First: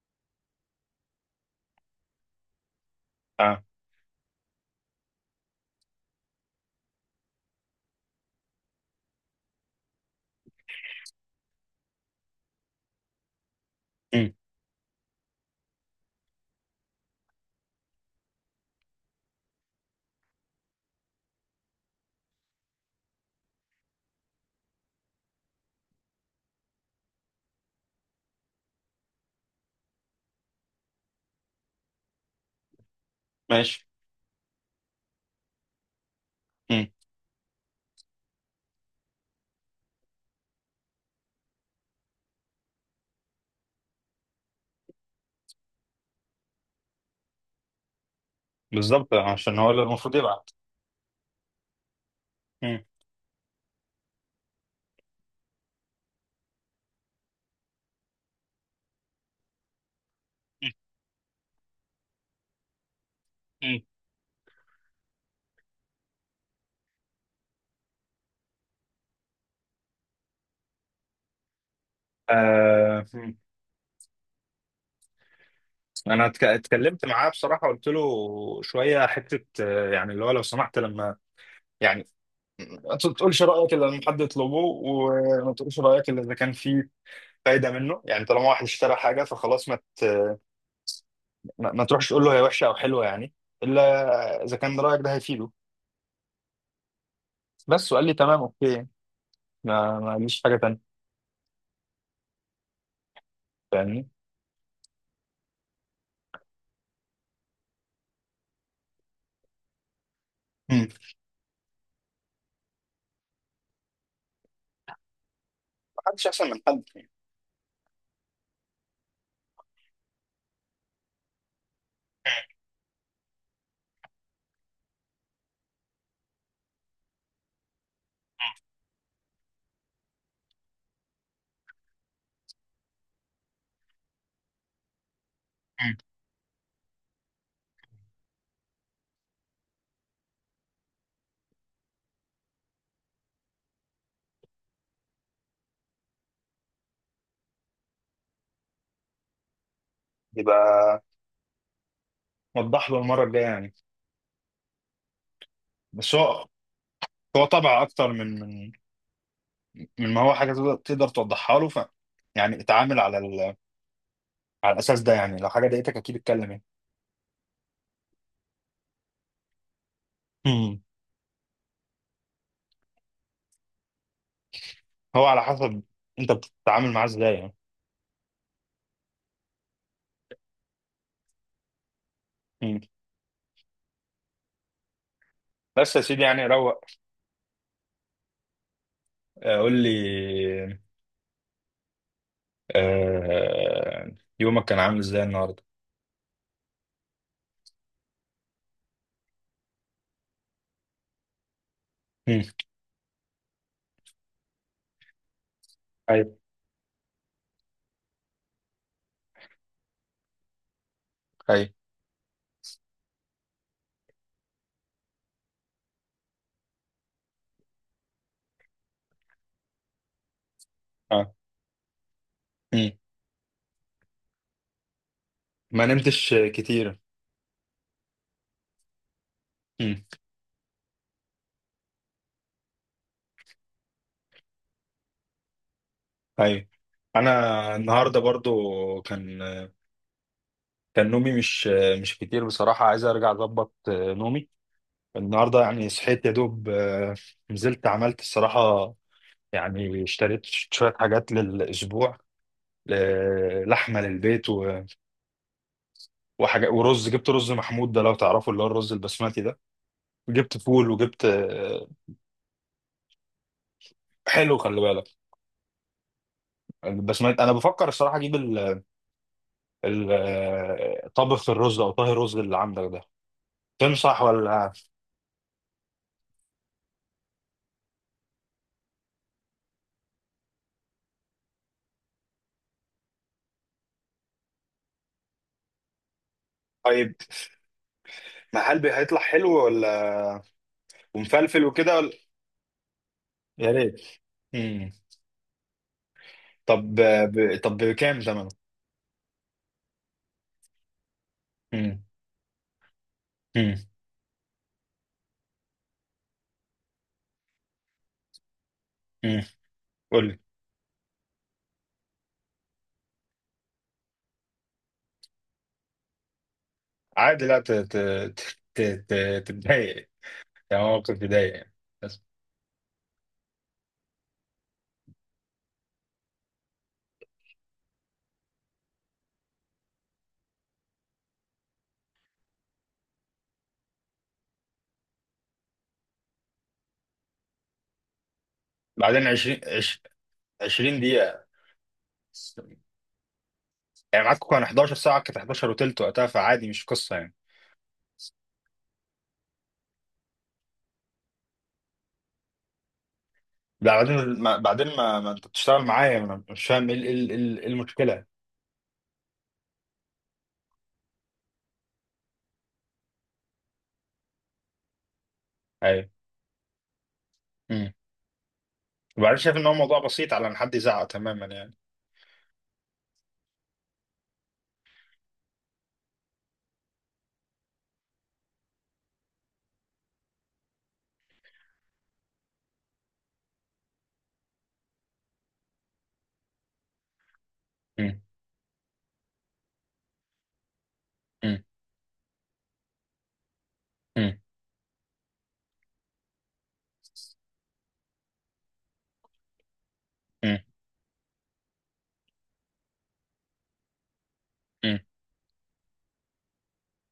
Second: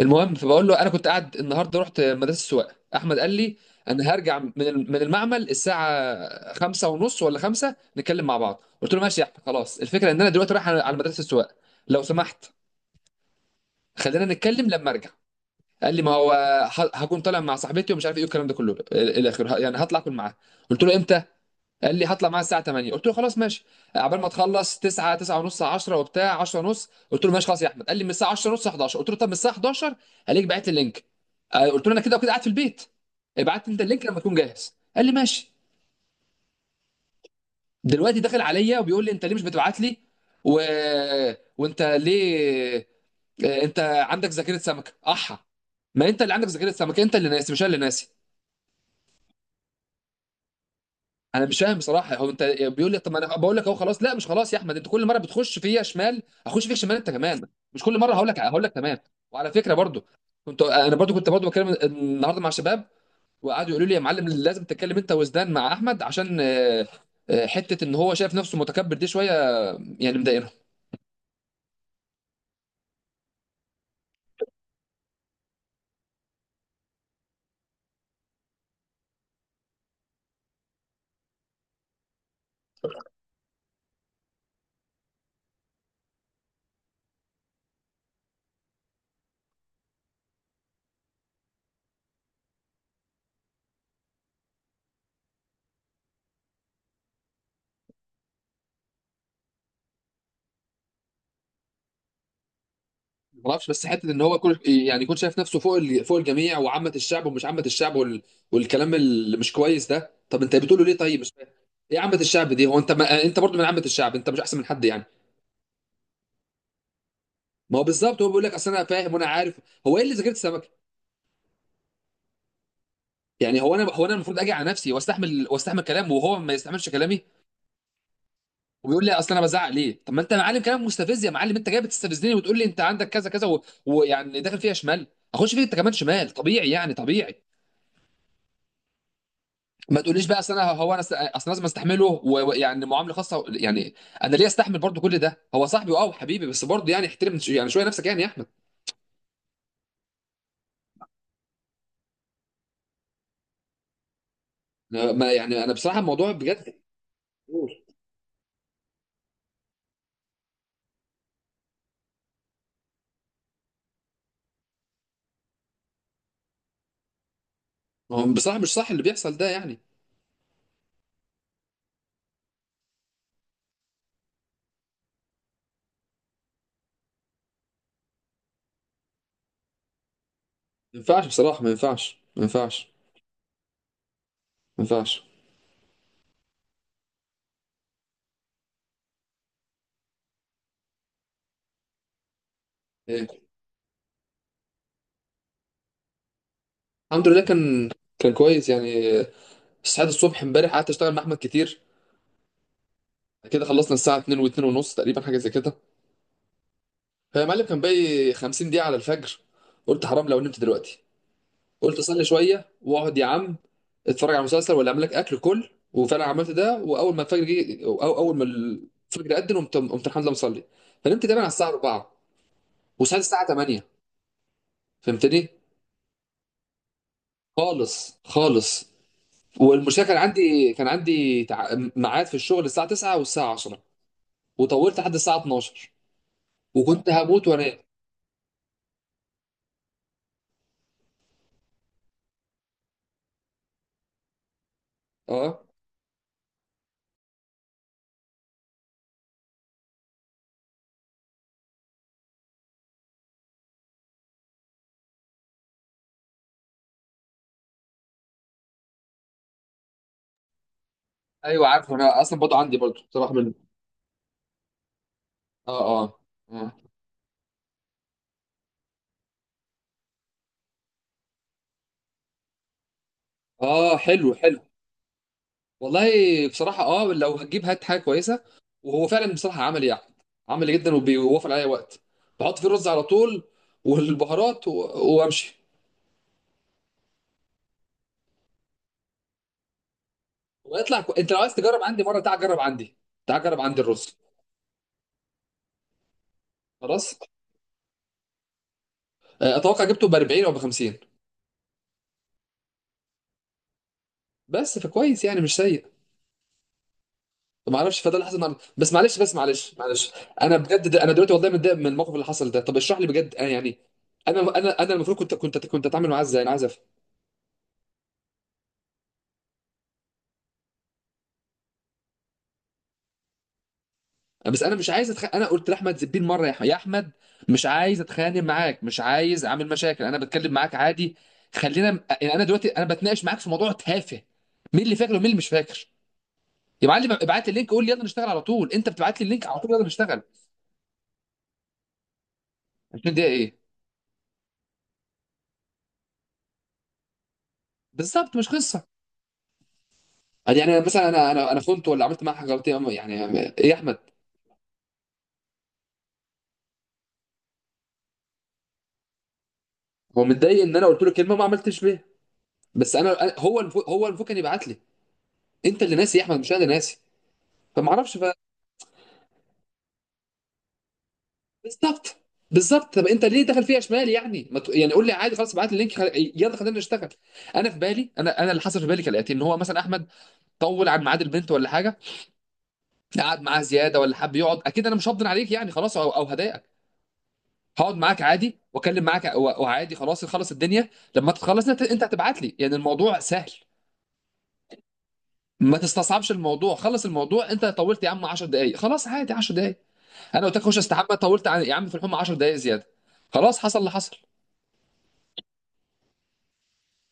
المهم فبقول له انا كنت قاعد النهارده، رحت مدرسه السواقه. احمد قال لي اه. انا هرجع من المعمل الساعه خمسة ونص ولا خمسة، نتكلم مع بعض. قلت له ماشي يا احمد، خلاص. الفكره ان انا دلوقتي رايح على مدرسه السواقه، لو سمحت خلينا مم. نتكلم لما ارجع. قال لي ما هو هكون طالع مع صاحبتي ومش عارف ايه والكلام ده كله الى اخره، يعني هطلع اكل معاها. قلت له امتى؟ قال لي هطلع معاه الساعه 8. قلت له خلاص ماشي، عبال ما تخلص 9، 9 ونص، 10 وبتاع. 10 ونص قلت له ماشي خلاص يا احمد. قال لي من الساعه 10 ونص 11. قلت له طب من الساعه 11 هلاقيك بعت لي اللينك. آه، قلت له انا كده وكده قاعد في البيت، ابعت لي انت ماشي. اللينك لما تكون جاهز. قال لي ماشي. مم. دلوقتي داخل عليا وبيقول لي انت ليه مش بتبعت لي؟ و... وانت ليه؟ آه، انت عندك ذاكره سمكه، احا. ما انت اللي عندك ذاكره سمكه، انت اللي ناسي مش انا اللي ناسي. بالظبط عشان هو اللي المفروض يبعت. انا مش فاهم بصراحه، هو انت مم. بيقول لي طب ما انا بقول لك اهو خلاص. لا مش خلاص يا احمد، انت كل مره بتخش فيا شمال، هخش فيك شمال انت كمان. مش كل مره هقول لك تمام. وعلى فكره برضو، كنت انا برضو بتكلم النهارده مع شباب، وقعدوا مم. يقولوا لي يا معلم لازم تتكلم انت وزدان مع احمد، عشان آه، آه، حته ان هو شايف نفسه متكبر دي شويه، يعني مضايقني. آه. مم. انا اتكلمت معاه بصراحه، قلت له شويه حته، يعني اللي هو لو سمحت، لما يعني ما تقولش رايك الا لما حد يطلبه، وما تقولش رايك الا اذا كان في فايده منه، يعني طالما واحد اشترى حاجه فخلاص، ما تروحش تقول له هي وحشه او حلوه يعني، الا اذا كان رايك ده هيفيده. بس، وقال لي تمام اوكي، ما قاليش حاجه تانيه. ما اعرفش، بس حته فاهمني. ان هو كل يعني يكون شايف نفسه فوق فوق الجميع، وعامه الشعب ومش عامه الشعب والكلام اللي مش كويس ده. طب انت بتقوله مم. ليه؟ طيب مش فاهم ايه عامه الشعب دي؟ هو انت ما... انت برضه من عامه الشعب، انت مش احسن من حد يعني. ما حدش احسن من حد يعني. ما هو بالظبط، هو بيقول لك اصل انا فاهم وانا عارف. هو ايه اللي ذاكرت السمكه؟ يعني هو انا، هو انا المفروض اجي على نفسي واستحمل، واستحمل كلامه وهو ما يستحملش كلامي؟ وبيقول لي اصل انا بزعق ليه. طب ما انت يا معلم كلام مستفز، يا معلم انت جاي بتستفزني وتقول لي انت عندك كذا كذا ويعني داخل فيها شمال، اخش فيك انت كمان مم. شمال طبيعي يعني، طبيعي. ما تقوليش بقى اصل انا، هو انا اصل لازم استحمله ويعني معامله خاصه يعني. انا ليه استحمل برضو كل ده؟ هو صاحبي اه وحبيبي، بس برضو يعني احترم يعني شويه نفسك يعني يا احمد. يبقى وضح له المره الجايه يعني. ما يعني انا بصراحه بس الموضوع هو بجد، هو طبع اكتر من ما هو حاجه تقدر توضحها له، يعني اتعامل على على الاساس ده، يعني لو حاجه ضايقتك اكيد اتكلم يعني. هو بصراحه مش صح اللي بيحصل ده يعني. مم. هو على حسب انت بتتعامل معاه ازاي يعني. ما ينفعش بصراحه، مم. ما ينفعش. بس يا سيدي يعني روق. قول لي. إيه. آه، يومك كان عامل ازاي النهارده؟ الحمد لله، كان كويس يعني. صحيت الصبح امبارح، قعدت اشتغل مع احمد كتير مم. كده. خلصنا الساعه 2 و2 ونص تقريبا، حاجه زي كده. ايوه. هي يا معلم كان باقي 50 دقيقه على الفجر. قلت حرام لو نمت دلوقتي، ايوه. قلت اصلي شويه واقعد يا عم اتفرج على مسلسل ولا اعمل لك اكل كل. وفعلا عملت ده، واول ما الفجر جه، او أو اول ما الفجر اذن، قمت الحمد لله مصلي. فنمت اه. تقريبا على الساعه 4، مم. وصحيت الساعه 8. فهمتني؟ ما نمتش كتير. خالص خالص. مم. والمشكله كان عندي ميعاد في الشغل الساعه 9 والساعه 10، وطولت لحد الساعه 12 ايوه. وكنت انا هموت وانام. النهارده برضو كان نومي مش كتير بصراحة، عايز أرجع أظبط نومي. النهاردة اه. يعني صحيت يا دوب، نزلت عملت الصراحة، يعني اشتريت شوية حاجات للأسبوع، لحمة للبيت وحاجة ورز، جبت رز محمود ده لو تعرفه اللي هو الرز البسمتي ده، جبت فول وجبت، ايوه عارف، انا اصلا برضه عندي برضه بصراحه من حلو خلي بالك. اه اه. اه. البسمتي أنا بفكر الصراحة أجيب طبخ الرز أو طهي الرز اللي عندك ده، آه، تنصح حلو حلو. ولا؟ والله بصراحة اه، لو هتجيب هات حاجة كويسة. وهو فعلا بصراحة عملي يعني، عملي جدا وبيوفر عليا وقت. بحط فيه الرز على طول والبهارات وامشي. طيب، ما هل هيطلع حلو ولا ويطلع انت لو عايز ومفلفل تجرب عندي وكده؟ مرة تعال جرب عندي، تعال جرب يا عندي ريت. الرز. مم. طب، خلاص. طب بكام زمنه؟ آه، اتوقع جبته ب 40 او ب 50. مم. مم. بس فكويس يعني، مش سيء. ما اعرفش، فده اللي حصل النهارده. بس معلش، مم. معلش. قول لي. انا بجد ده، انا دلوقتي والله متضايق من الموقف اللي حصل ده. طب اشرح لي بجد، انا يعني انا المفروض كنت اتعامل معاه ازاي؟ انا عايز. عادي، لا ت... ت... ت... ت... تتضايق، يعني موقف يضايق يعني، بس. بس انا مش عايز انا قلت لاحمد زبير مره يا يا احمد، مش عايز اتخانق معاك، مش عايز اعمل مشاكل، انا بتكلم معاك عادي. خلينا يعني، انا دلوقتي انا بتناقش معاك في موضوع تافه، مين اللي فاكر ومين اللي مش فاكر. يا معلم ابعت لي اللينك، قول لي يلا نشتغل على طول، انت بتبعت لي بعدين اللينك على 20 طول يلا نشتغل. 20 دقيقة، 20 دقيقه ايه؟ يعني معاكم كان 11، ساعة كانت 11 وتلت وقتها، فعادي مش قصة يعني. بالظبط مش قصه. يعني انا مثلا، انا خنت ولا عملت معاه حاجه غلط يعني؟ يعني ايه يا لا، احمد؟ بعدين ما بعدين ما, ما انت بتشتغل معايا، ما انا مش فاهم ايه ال- إيه ال- إيه ال- إيه المشكله. هو متضايق ان انا قلت له كلمه ما عملتش بيها، بس انا هو المفروض كان يبعت لي. انت اللي ايوه. ناسي يا احمد مش انا اللي ناسي. فما امم. اعرفش. وبعدين شايف ان هو موضوع بسيط على ان حد يزعق تماما يعني. بالظبط، بالظبط. طب انت ليه دخل فيها شمال يعني؟ ما ت... يعني قول لي عادي خلاص، ابعت لي اللينك يلا خلينا نشتغل. انا في بالي، انا انا اللي حصل في بالي كالاتي: ان هو مثلا احمد طول عن ميعاد البنت ولا حاجه، قعد معاها زياده ولا حب يقعد، اكيد انا مش هفضل عليك يعني، خلاص او هضايقك. هقعد امم. معاك عادي واكلم معاك وعادي، خلاص نخلص الدنيا. لما تخلص انت، هتبعت لي يعني الموضوع سهل. امم. ما تستصعبش الموضوع، خلص الموضوع. انت طولت يا عم 10 دقائق، خلاص عادي 10 دقائق. انا قلت لك خش استحمى، طولت عن- يا عم في الحمى 10 دقائق زياده، خلاص حصل اللي حصل. امم.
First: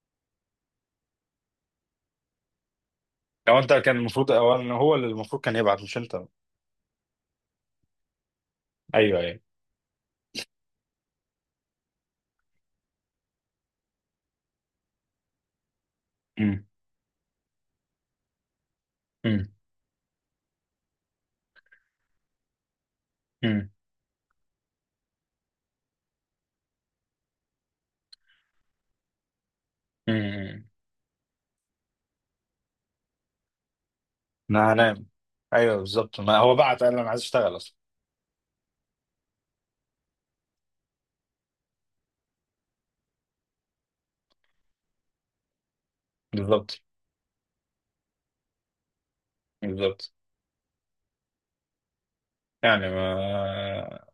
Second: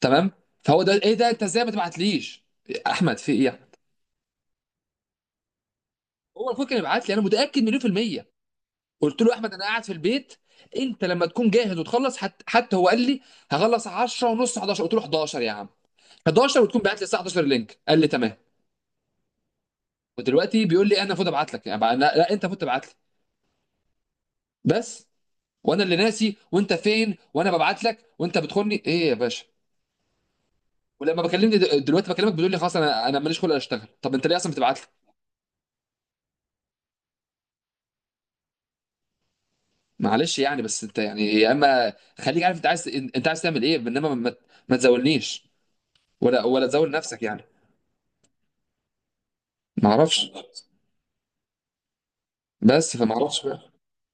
تمام. فهو ده ايه؟ ده انت ازاي ما تبعتليش؟ احمد في ايه يا لو أحمد؟ انت كان المفروض اولا هو اللي المفروض كان يبعت مش انت. هو المفروض كان يبعت لي، انا متاكد مليون في الميه. ايوه. قلت له ايوه. احمد انا قاعد في البيت، انت لما تكون جاهز وتخلص، حتى هو قال لي هخلص 10 ونص 11. قلت له 11 يا عم، 11 امم. وتكون بعت لي الساعه 11 اللينك. قال لي تمام. امم. ودلوقتي بيقول لي انا المفروض ابعت لك. يعني لا, لا انت المفروض تبعت لي. امم. بس. وانا اللي ناسي وانت فين، وانا ببعت لك وانت بتخوني ايه يا باشا؟ امم. ولما بكلمني دلوقتي بكلمك، بتقول لي خلاص انا، انا ماليش خلق اشتغل. طب انت ليه اصلا انا بتبعت لي؟ هنام. ايوه بالظبط، ما هو بعت قال انا عايز اشتغل اصلا. معلش يعني، بس انت يعني يا اما خليك عارف انت عايز، انت عايز تعمل ايه. انما ما تزولنيش، ولا بالظبط. تزول نفسك يعني. ما بالظبط. اعرفش، يعني بس فما اعرفش بقى. ما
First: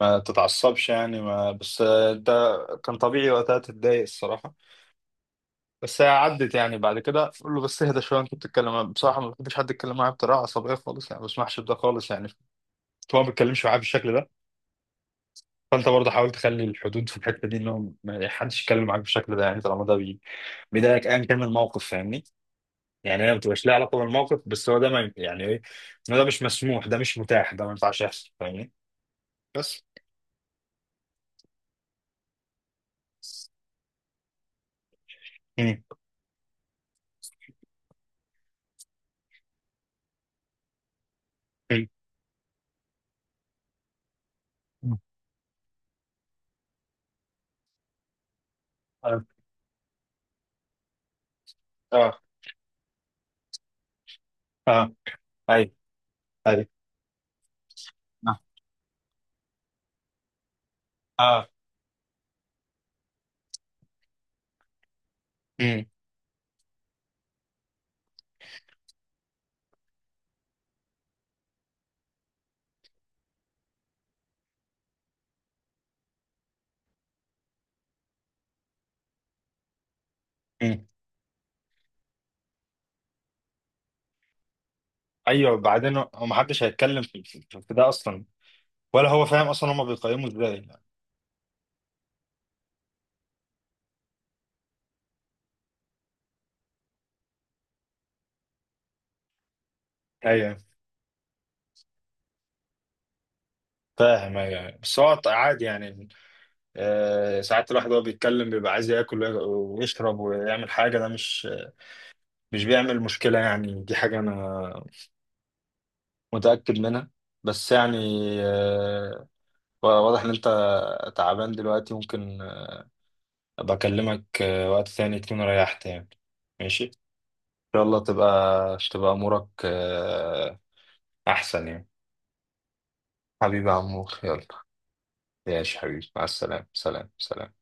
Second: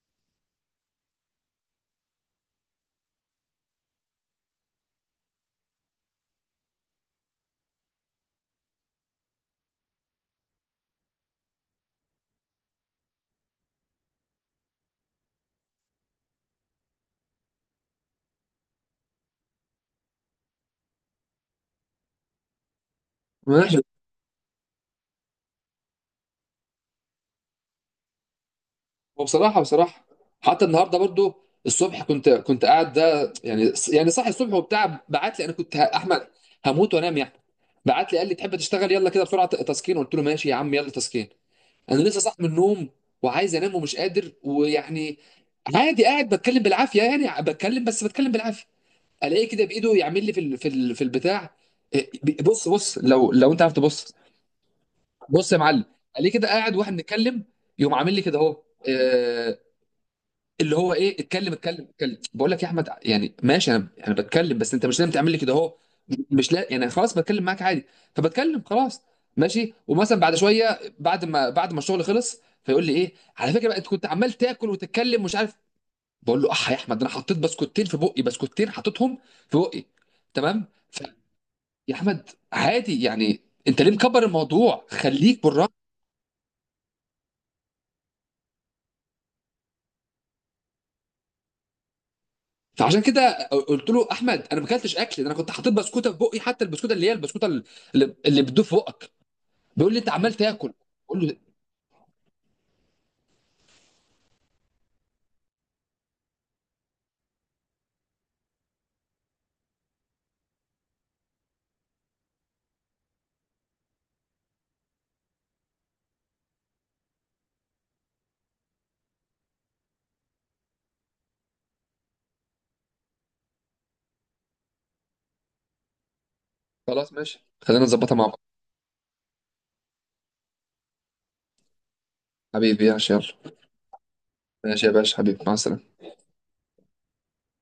ما تتعصبش يعني، ما بس انت كان طبيعي وقتها تتضايق الصراحه، بس هي عدت يعني، بعد كده قول له بس اهدى شويه، انت بتتكلم، أنا بصراحه ما بحبش حد يتكلم معايا بطريقه عصبيه خالص يعني، ما بسمحش بده خالص يعني، هو ما بيتكلمش معايا بالشكل ده، فانت برضه حاول تخلي الحدود في الحته دي، انهم ما حدش يتكلم معاك بالشكل ده، يعني طالما ده بيضايقك، ايا كان من الموقف، فاهمني. يعني هي ما بتبقاش ليها ماشي. علاقه بالموقف، بس هو ده، ما يعني ايه، إن ده مش مسموح، ده مش متاح، ده ما ينفعش يحصل، فاهمني. وبصراحه، بس. بصراحه حتى النهارده برضو الصبح، كنت قاعد ده يعني، يعني صاحي الصبح وبتاع. بعت لي انا، كنت مم. احمد هموت وانام يعني. بعت لي قال لي تحب تشتغل؟ يلا كده بسرعه تسكين. قلت له ماشي يا عم يلا تسكين. مم. انا لسه صاحي من النوم وعايز انام ومش قادر مم. ويعني. عادي، قاعد بتكلم بالعافيه يعني، بتكلم بس بتكلم بالعافيه. اه. الاقيه كده بايده يعمل لي في في البتاع. إيه، اه. بص بص لو انت عارف تبص، اه. بص يا ايوه. معلم. الاقيه كده ايوه. قاعد واحنا بنتكلم، يقوم عامل لي اه. كده اهو. إيه، اللي هو ايه؟ آه. اتكلم اتكلم اتكلم، بقول لك يا احمد يعني ماشي انا، انا بتكلم بس انت مش لازم تعمل لي كده اهو. مم. مش لا يعني خلاص، بتكلم معاك عادي. فبتكلم خلاص ماشي. ومثلا بعد شويه، بعد ما الشغل خلص، فيقول لي ايه على فكره بقى، انت كنت عمال تاكل وتتكلم، مش عارف. بقول له اح يا احمد، انا حطيت بسكوتين في بقي، بسكوتين حطيتهم في بقي. تمام مم. يا احمد عادي يعني، انت ليه مكبر الموضوع؟ خليك ايوه. بالراحه. بعدين هو ما حدش هيتكلم في ده اصلا، ولا هو فاهم اصلا، هما بيقيموا ازاي؟ فعشان كده قلت له احمد، انا ما اكلتش اكل ده، انا كنت حاطط بسكوته في بقي، حتى البسكوته اللي هي البسكوته اللي اللي بتدوب في بقك. بيقول لي انت عمال ايوه تاكل، بقول له فاهم. ايوه بس هو عادي يعني، ساعات الواحد وهو بيتكلم بيبقى عايز ياكل ويشرب ويعمل حاجة، ده مش بيعمل مشكلة يعني، دي حاجة أنا متأكد منها، بس يعني، آه، واضح إن أنت تعبان دلوقتي، ممكن أبقى أكلمك وقت ثاني تكون ريحت يعني. ماشي إن خلاص ماشي، شاء خلينا الله، نظبطها مع بعض. تبقى أمورك أحسن يعني. حبيبي يا يلا. حبيبي يا عمور يلا. ماشي يا باشا حبيبي، مع ماشي السلامه حبيبي، مع السلامة. سلام سلام.